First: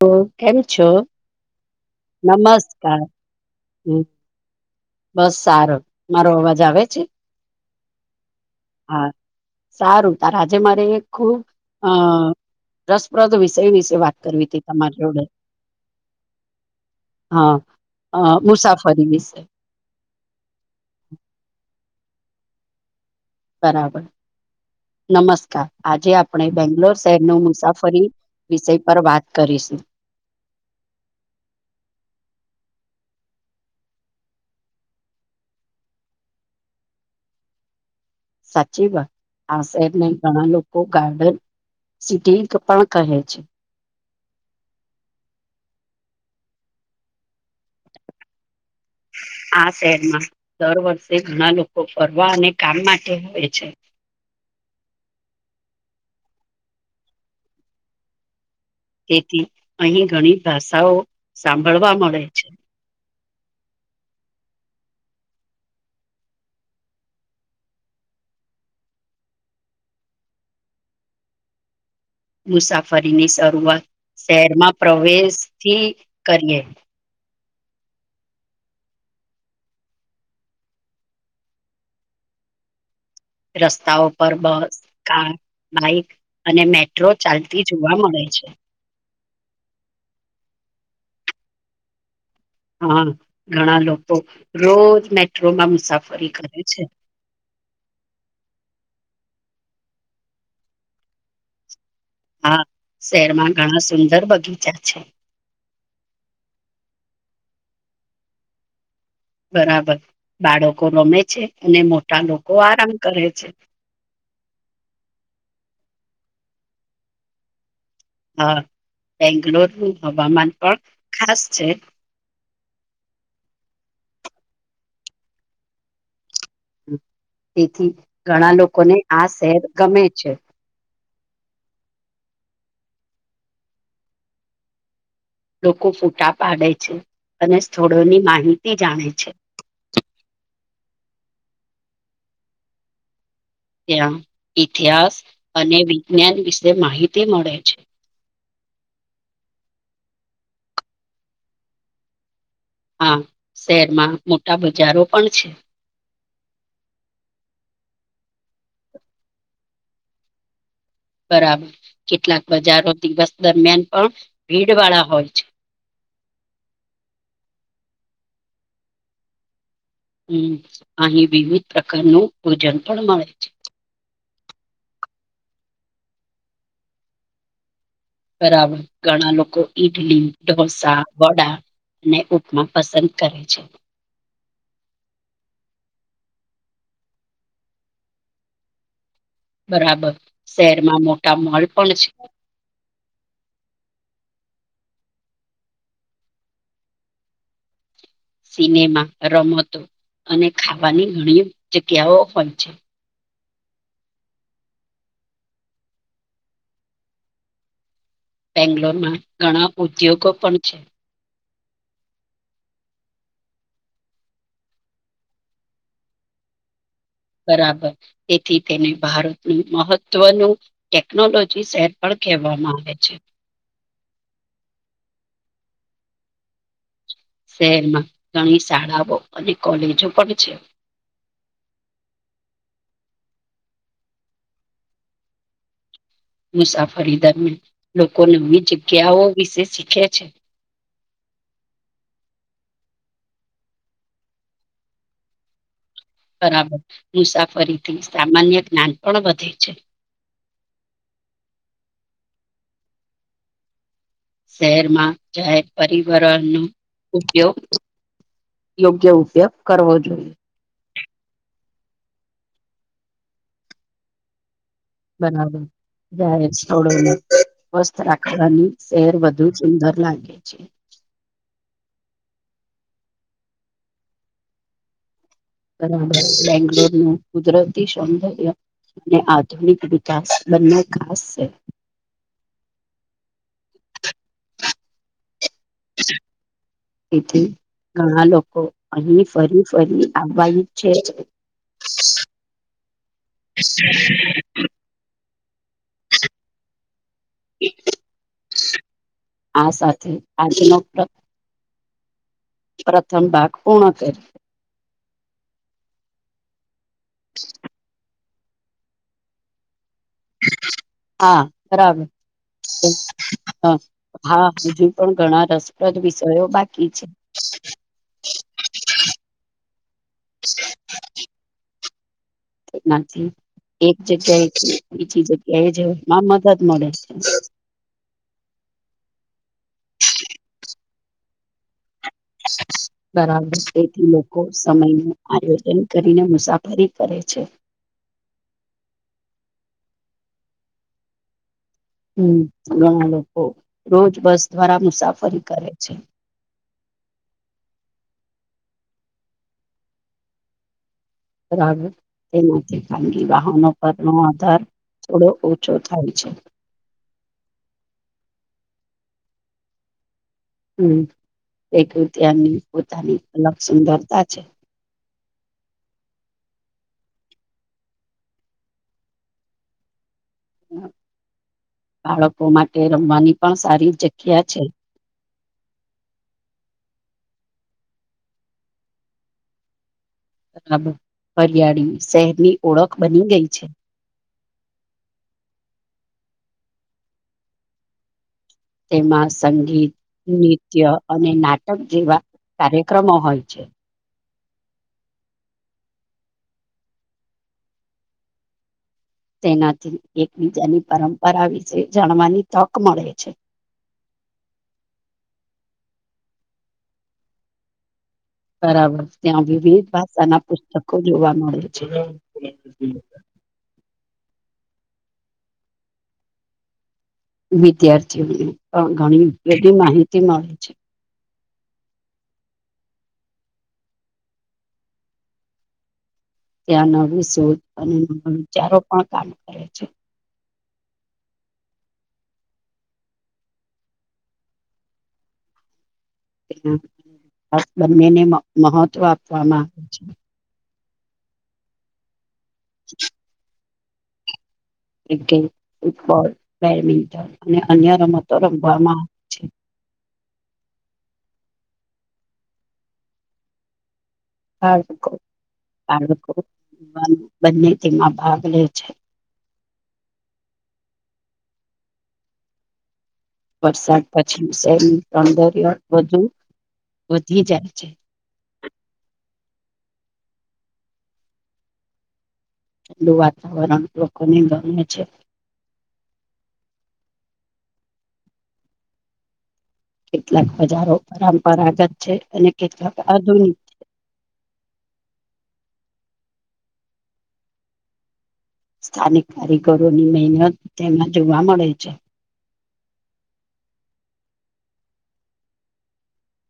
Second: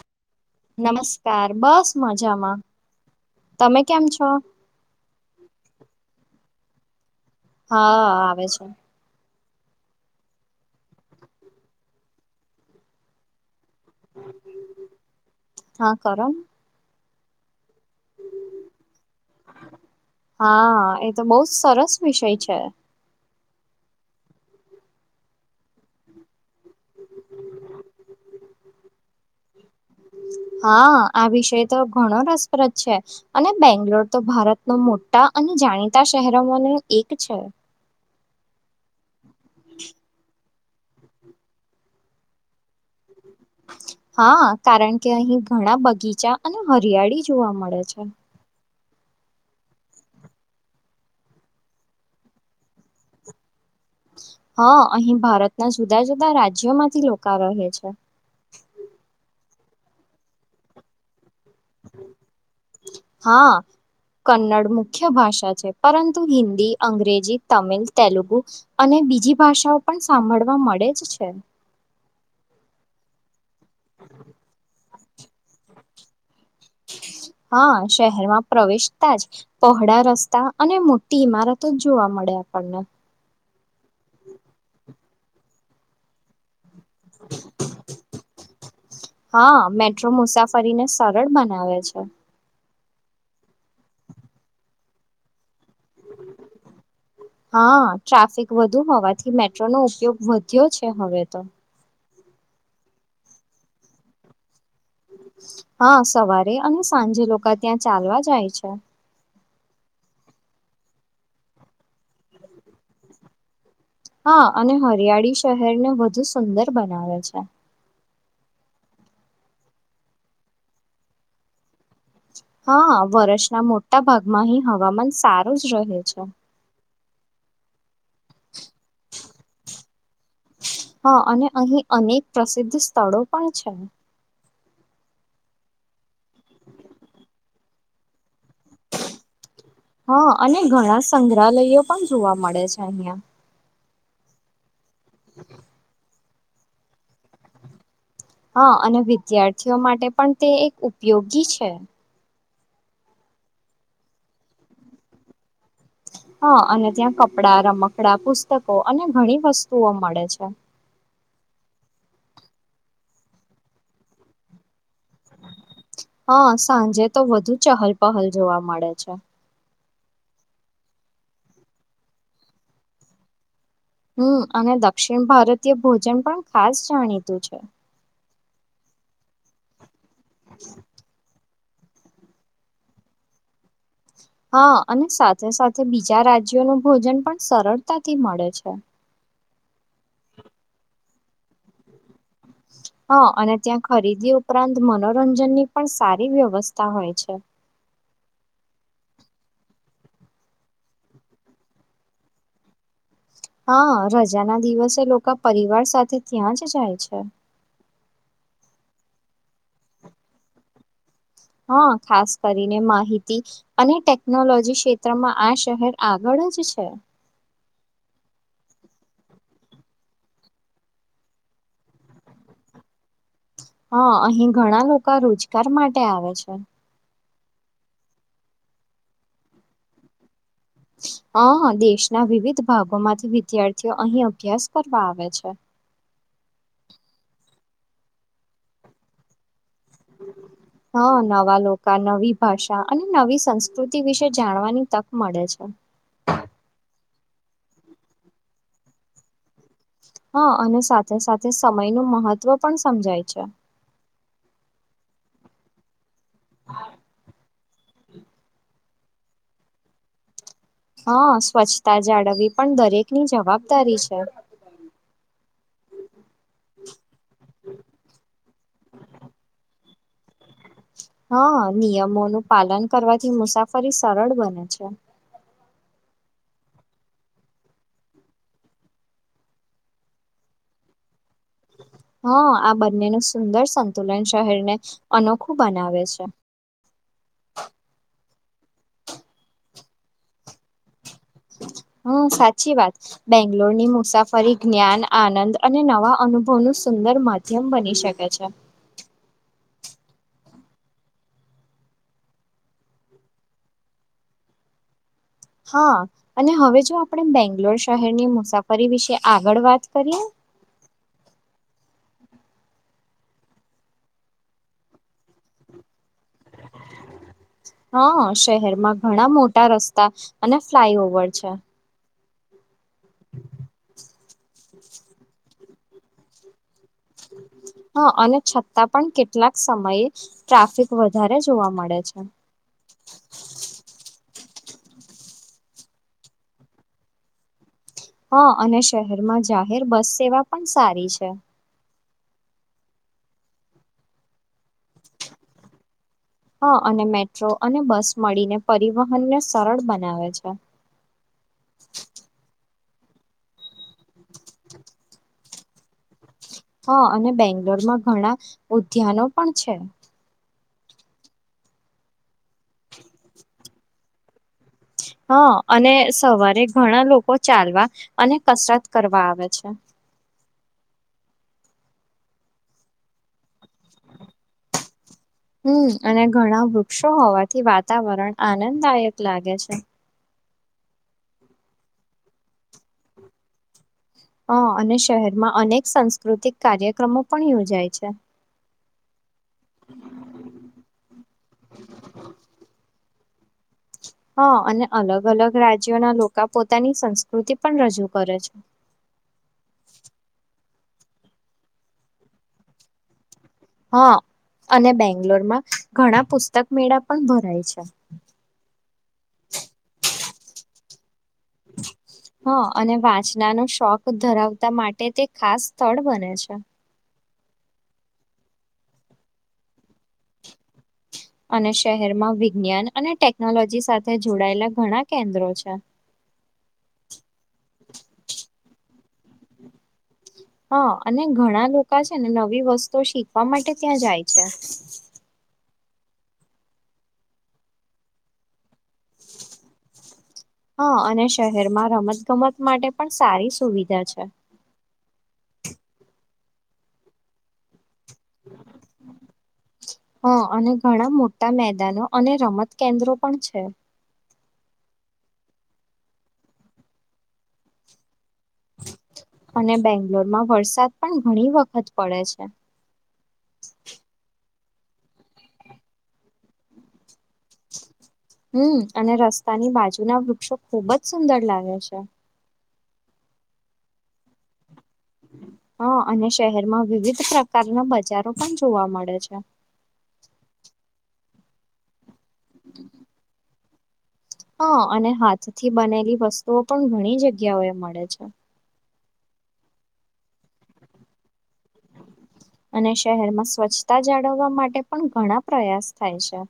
તો કેમ છો? નમસ્કાર, બસ મજામાં. નમસ્કાર તમે હમ કેમ છો? બસ સારો, મારો અવાજ આવે છે? હા આવે છે. હા સારું તાર આજે મારે ખુબ અ રસપ્રદ વિ શેય વિશે વાત કરવી હતી તમાર જોડે હા કરો ને હા. અ મુસાફરી વિશે. હા એ તો બહુ જ સરસ વિષય છે. બરાબર. નમસ્કાર આજે આપણે બેંગ્લોર શહેરનું મુસાફરી વિષય પર વાત કરીશું. હા આ વિષય તો ઘણો રસપ્રદ છે અને બેંગ્લોર તો ભારતનો મોટા અને જાણીતા શહેરોમાંનો એક છે. સાચી વાત આ શહેરને ઘણા લોક કો ગાર્ડન સિટી પણ કહે છે. હા, કારણ કે અહી ઘણા બગીચા અને હરિયાળી જોવા મળે છે. આ શહેરમાં દર વર્ષે ઘણા લોકો ફરવા અને કામ માટે હોય છે. હ અહીં ભારતના જુદા જુદા રાજ્યોમાંથી લોકા રહે છે. તેથી અહીં ઘણી ભાષાઓ સાંભળવા મળે છે હા કન્નડ મુ ખ્ય ભાષા છે પરંતુ હિન્દી, અંગ્રેજી, તમિલ, તેલુગુ અને બીજી ભાષાઓ પણ સાંભળવા મળે જ છે. મુસાફરીની શરૂઆત શહેરમાં પ્રવેશથી કરીએ. હા શહેરમાં પ્રવેશતા જ પહોળા રસ્તા અને મોટી ઈમારતો જ જોવા મળે. આપણને. રસ્તાઓ પર બસ કાર બાઈક અને મેટ હા મેટ્રો મુસાફરીને સરળ બનાવે છે. હા ઘણા લોકો રોજ મેટ્રો. હા ટ્રાફિક વધુ હોવાથી મે. મેટ્રો નો ઉપયોગ વધ્યો છે હવે તો. હા શહેરમાં ઘણા સુંદર બગીચા. છે હા સવારે અને સાંજે લોકા ત્યાં ચાલવા જાય છે. બરાબર બાળકો રમે છે અને મોટા લોકો આરામ કરે છે. હા અને હરિયાળી શહેરને વધુ સુંદર બનાવે છે. હા બેંગ્લોર નું હવામાન પણ ખાસ છે. હા વરસ ના મોટા ભાગમાં હી હવામાન સારું જ રહે છે. તેથી ઘણા લોકોને આ શહેર ગમે છે. હા અને અહીં અનેક પ્રસિદ્ધ સ્થળો પણ છે. લોકો ફૂટા પાડે છે અને સ્થોડોની માહિતી. જાણે છે હા અને ઘણા સંગ્રહાલયયો પણ જોવા મળે છે અહિયાં. ત્યાં ઇતિહાસ અને વિજ્ઞાન વિશે માહિતી મળે છે. હા અને વિદ્યાર્થીઓ માટે પણ તે એક ઉપયોગી છે. હા શહેરમાં મોટા બજારો પણ છે. હા અને ત્યાં કપડા રમકડા પુસ્તકો અને ઘણી વસ્તુઓ મળે છે. બરાબર કેટલાક બજારો દિવસ દરમિયાન પણ ભીડ વાળા હોય છે. હા સાંજે તો વધુ ચહલ પહલ જોવા મળે છે. હમ અહીં વિવિધ પ્રકારનું ભોજન પણ મળે છે. હમ અને દક્ષિણ ભારતીય ભોજન પણ ખાસ જાણીતું છે. બરાબર ઘણા લોકો ઈડલી ઢોસા વડા. ને ઉપમા પસંદ કરે છે. હા અને સાથે સાથે બીજા રાજ્યોનું ભોજન પણ સરળતાથી મળે છે. બરાબર શહેરમાં મોટા મોલ પણ છે. હા અને ત્યાં ખરીદી ઉપરાંત મનોરંજન ની પણ સારી વ્યવસ્થા હોય છે. સિનેમા રમતો અને ખાવાની ઘણી જગ્યાઓ પણ છે. હા રજા ના દિવસે એ લોકો પરિવાર સાથે ત્યાં જ જાય છે. બેંગ્લોરમાં ઘણા ઉદ્યોગો પણ છે. હા ખાસ કરીને માહિતી અને ટેકનોલોજી ક્ષેત્રમાં આ શહેર આગળ. જ છે. બરાબર તેથી તેને ભારતનું મહત્વનું ટેકનોલોજી શેર પણ. કહેવામાં આવે છે. હા અહીં ઘણા લોકા રોજગાર માટે આવે છે શહેરમાં ઘણી શાળાઓ અને કોલેજો પણ છે હા હા દેશના વિવિધ ભાગોમાંથી વિદ્યાર્થીઓ અહીં અભ્યાસ કરવા આવે છે મુસાફરી દરમિયાન લોકો નવી જગ્યાઓ વિશે શીખે છે હા નવા લોકા નવી ભાષા અને નવી સંસ્કૃતિ વિશે જાણવાની તક મળે છે બરાબર મુસાફરીથી સામાન્ય જ્ઞાન પણ વધે છે હા અને સાથે સાથે સમય નુ મહત્વ પણ સમજાય છે શહેરમાં જાહેર પરિવહન નો ઉપયોગ યોગ્ય ઉપયોગ કરવો જોઈએ હા સ્વચ્છતા જાળવવી પણ દરેક ની જવાબદારી છે બરાબર જાય આવડોને [unintelligible] સ્વસ્થ રાખવાની શહેર વધુ સુંદર લાગે છે હા નિયમોનું પાલન કરવાથી મુસાફરી સરળ બને છે બરાબર બેંગ્લોરનું કુદરતી સૌંદર્ય ને આધુનિક વિકાસ બન્ને ખાસ છે હા આ બંને નું સુંદર સંતુલન શહેરને અનોખું બનાવે છે અહી ફરી ફરી આવવાનું છે હમ સાચી વાત બેંગ્લોરની મુસાફરી જ્ઞાન આનંદ અને નવા અનુભવ નું સુંદર માધ્યમ બની શકે છે આ સાથે આજનો પ્રથમ ભાગ પૂર્ણ કરી હા અને હવે જો આપણે બેંગ્લોર શહેરની મુસાફરી વિશે આગળ વાત કરીએ હા બરાબર હા હજું પણ ઘણા રસપ્રદ વિષયો બાકી છે હા શહેરમાં ઘણા મોટા રસ્તા અને ફ્લાય ઓવર છે એનાથી એક જગ્યા એ થી બીજી જગ્યા એ જવામાં મદદ મળે છે તા પણ કેટલાક સમયે ટ્રાફિક વધારે જોવા મળે છે બરાબર એક મિનિટ સમયનું આયોજન કરીને મુસાફરી કરે છે હા અને શહેરમાં જાહેર બસ સેવા પણ સારી છે હમ ઘણા લોકો હા અને મેટ્રો અને બસ મળીને પરિવહનને સરળ બનાવે છે બરાબર તેમાંથી ખાનગી વાહનો પર નો આધાર થોડો ઓછો થાય છે હા અને બેંગ્લોર માં ઘણા ઉદ્યાનો પણ છે હમ એક રીતે આની પોતાની અલગ સુંદરતા છે હા અને સવારે ઘણા લોકો ચાલવા અને કસરત કરવા આવે છે બાળકો માટે રમવાની પણ સારી જગ્યા છે [inaudible] હમ અને ઘણા વૃક્ષો હોવાથી વાતાવરણ આનંદદાયક લાગે છે અને હરિયાળી શહેરની ઓળખ બની ગઈ છે હા અને શહેરમાં અનેક સાંસ્કૃતિક કાર્યક્રમો પણ યોજાય છે તેમાં સંગીત નૃત્ય અને નાટક જેવા કાર્યક્રમો હોય છે હા અને અલગ અલગ રાજ્યોના લોકો પોતાની સંસ્કૃતિ પણ રજૂ કરે છે તેનાથી એકબીજાની પરંપરા વિશે જાણવાની તક મળે છે હા અને બેંગ્લોરમાં ઘણા પુસ્તક મેળા પણ ભરાય છે બરાબર ત્યાં વિવિધ ભાષાના પુસ્તકો જોવા મળે છે હા અને વાંચના નો શોખ ધરાવતા માટે તે ખાસ સ્થળ બને છે વિદ્યાર્થીઓને પણ ઘણી બધી માહિતી મળે છે અને શહેરમાં વિજ્ઞાન અને ટેકનોલોજી સાથે જોડાયેલા ઘણા કેન્દ્રો છે ત્યાં નવી શોધ અને નવા વિચારો પણ કામ કરે છે હા અને ઘણા લોકો છે ને નવી વસ્તુ શીખવા માટે ત્યાં જાય છે હ [inaudible] એના ખાસ બંનેને મહત્વ આપવામાં આવે છે હા અને શહેરમાં રમત ગમત માટે પણ સારી સુવિધા છે ક્રિકેટ ફૂટબોલ બેડમિન્ટન અને અન્ય તો રમવામાં આવે છે હા અને ઘણા મોટા મેદાનો અને રમત કેન્દ્રો પણ છે બાળકો બાળકો બંને તેમાં ભાગ બ છે [unintelligible] અને બેંગ્લોર. વરસાદ પછી શહેરમાં તડકો પણ વધુ વધી જાય છે. હમ, અને રસ્તાની બાજુના વૃક્ષો ખુબ જ સુંદર લાગે છે. ઠડું વાતાવરણ લોકો ની ગરમી હા, અને શહેરમાં વિવિધ પ્રકારના બજારો પણ જોવા મળે છે. કેટલાક બજારો પરંપરાગત છે, અને કેટલાક આધુનિક છે. હા, અને હાથથી બનેલી વસ્તુઓ પણ ઘણી જગ્યાઓ એ મળે છે. સ્થાનિક કારીગરોની મહેનત તેમાં જોવા મળે છે. અને શહેરમાં સ્વચ્છતા જાળવવા માટે પણ ઘણા પ્રયાસ થાય છે.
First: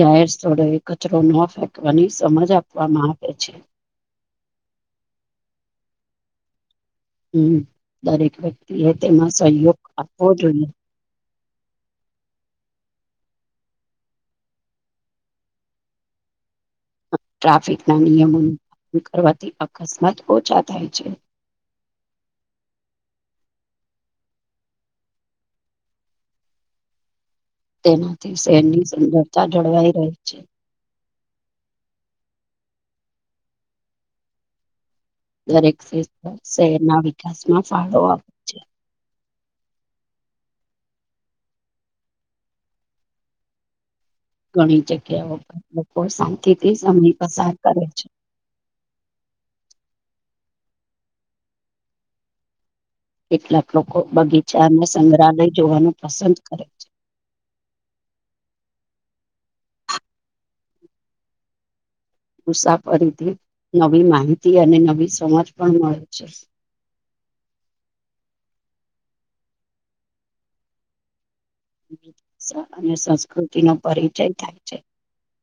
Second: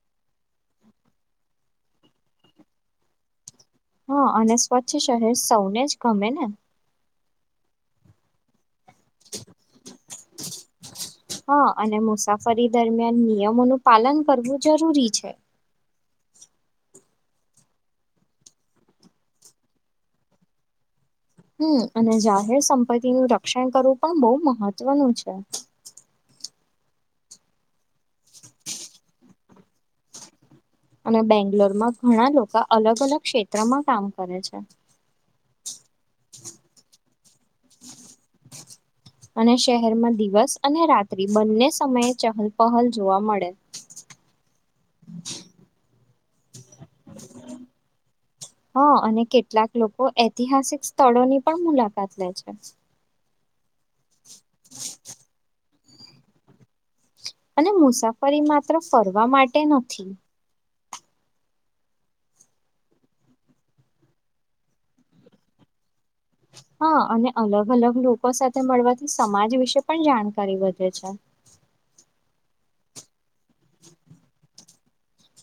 જાહેર સ્થળોએ કચરો ન ફેંકવાની સમજ આપવામાં આવે છે. હા, અને સ્વચ્છ શહેર સૌને જ ગમે ને. હમ, દરેક ભાઈ. ને તેમાં સહયોગ આપવો જોઈએ. હા અને મુસાફરી દરમિયાન નિયમોનું પાલન કરવું જરૂરી છે. ટ્રાફિક ના નિયમોનું પાલન કરવાથી અકસ્માત ઓછા થાય છે. હમ, અને જાહેર સંપત્તિ નું રક્ષણ કરવું પણ બહુ મહત્વનું છે. તેનાથી શેરની સુંદરતા જળવાઈ રહી છે. અને બેંગ્લોરમાં ઘણા લોકો અલગ-અલગ ક્ષેત્રમાં કામ કરે છે. દરેક ક્ષેત્ર શહેરના વિકાસમાં ફાળો આપે છે. અને શહેરમાં દિવસ અને રાત્રિ બંને સમયે ચહલ-પહલ જોવા મળે. ઘણી જગ્યાઓ પર લોકો શાંતિથી સમય પસાર કરે છે. હા, અને કેટલાક લોકો ઐતિહાસિક સ્થળોની પણ મુલાકાત લે છે. કેટલાક લોકો બગીચા અને સંગ્રહાલય જોવાનું પસંદ કરે છે. અને મુસાફરી માત્ર ફરવા માટે નથી. મુસાફરીથી નવી માહિતી અને નવી સમજ પણ મળે છે. હા, અને અલગ-અલગ લોકો સાથે મળવાથી સમાજ વિશે પણ જાણકારી વધે છે. ભાષા અને સંસ્કૃતિનો પરિચય થાય છે.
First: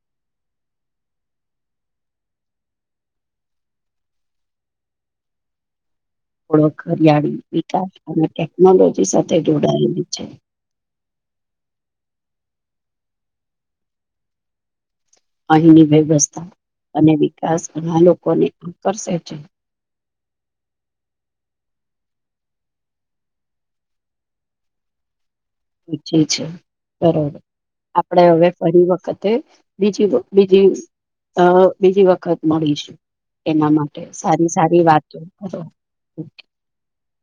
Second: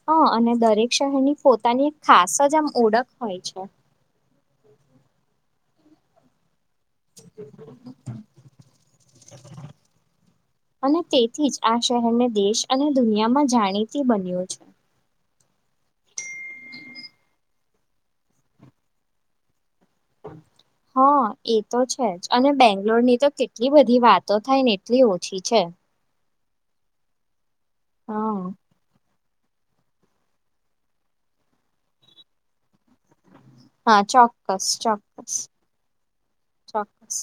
હ, અને દરેક શહેરની પોતાની ખાસ જ આમ ઓળખ હોય છે. થોડોક હરિયાળી વિકાસ અને ટેકનોલોજી સાથે જોડાયેલી છે. અને તેથી જ આ શહેરને દેશ અને દુનિયામાં જાણીતી બન્યું છે. અહીંની વ્યવસ્થા અને વિકાસ ઘણા લોકોને આકર્ષે છે. [unintelligible] હા, એ તો છે જ, અને બેંગ્લોર ની તો કેટલી બધી વાતો થાય ને એટલી ઓછી. ઠીક છે. પહોંચે છે, બરોબર. આપડે હવે હા ફરી વખત છે. એમ, બીજી બીજી બીજી વખત મળીશું. એના હા માટે સારી ચોક્કસ સારી વાતો ચોક્કસ ચોક્કસ.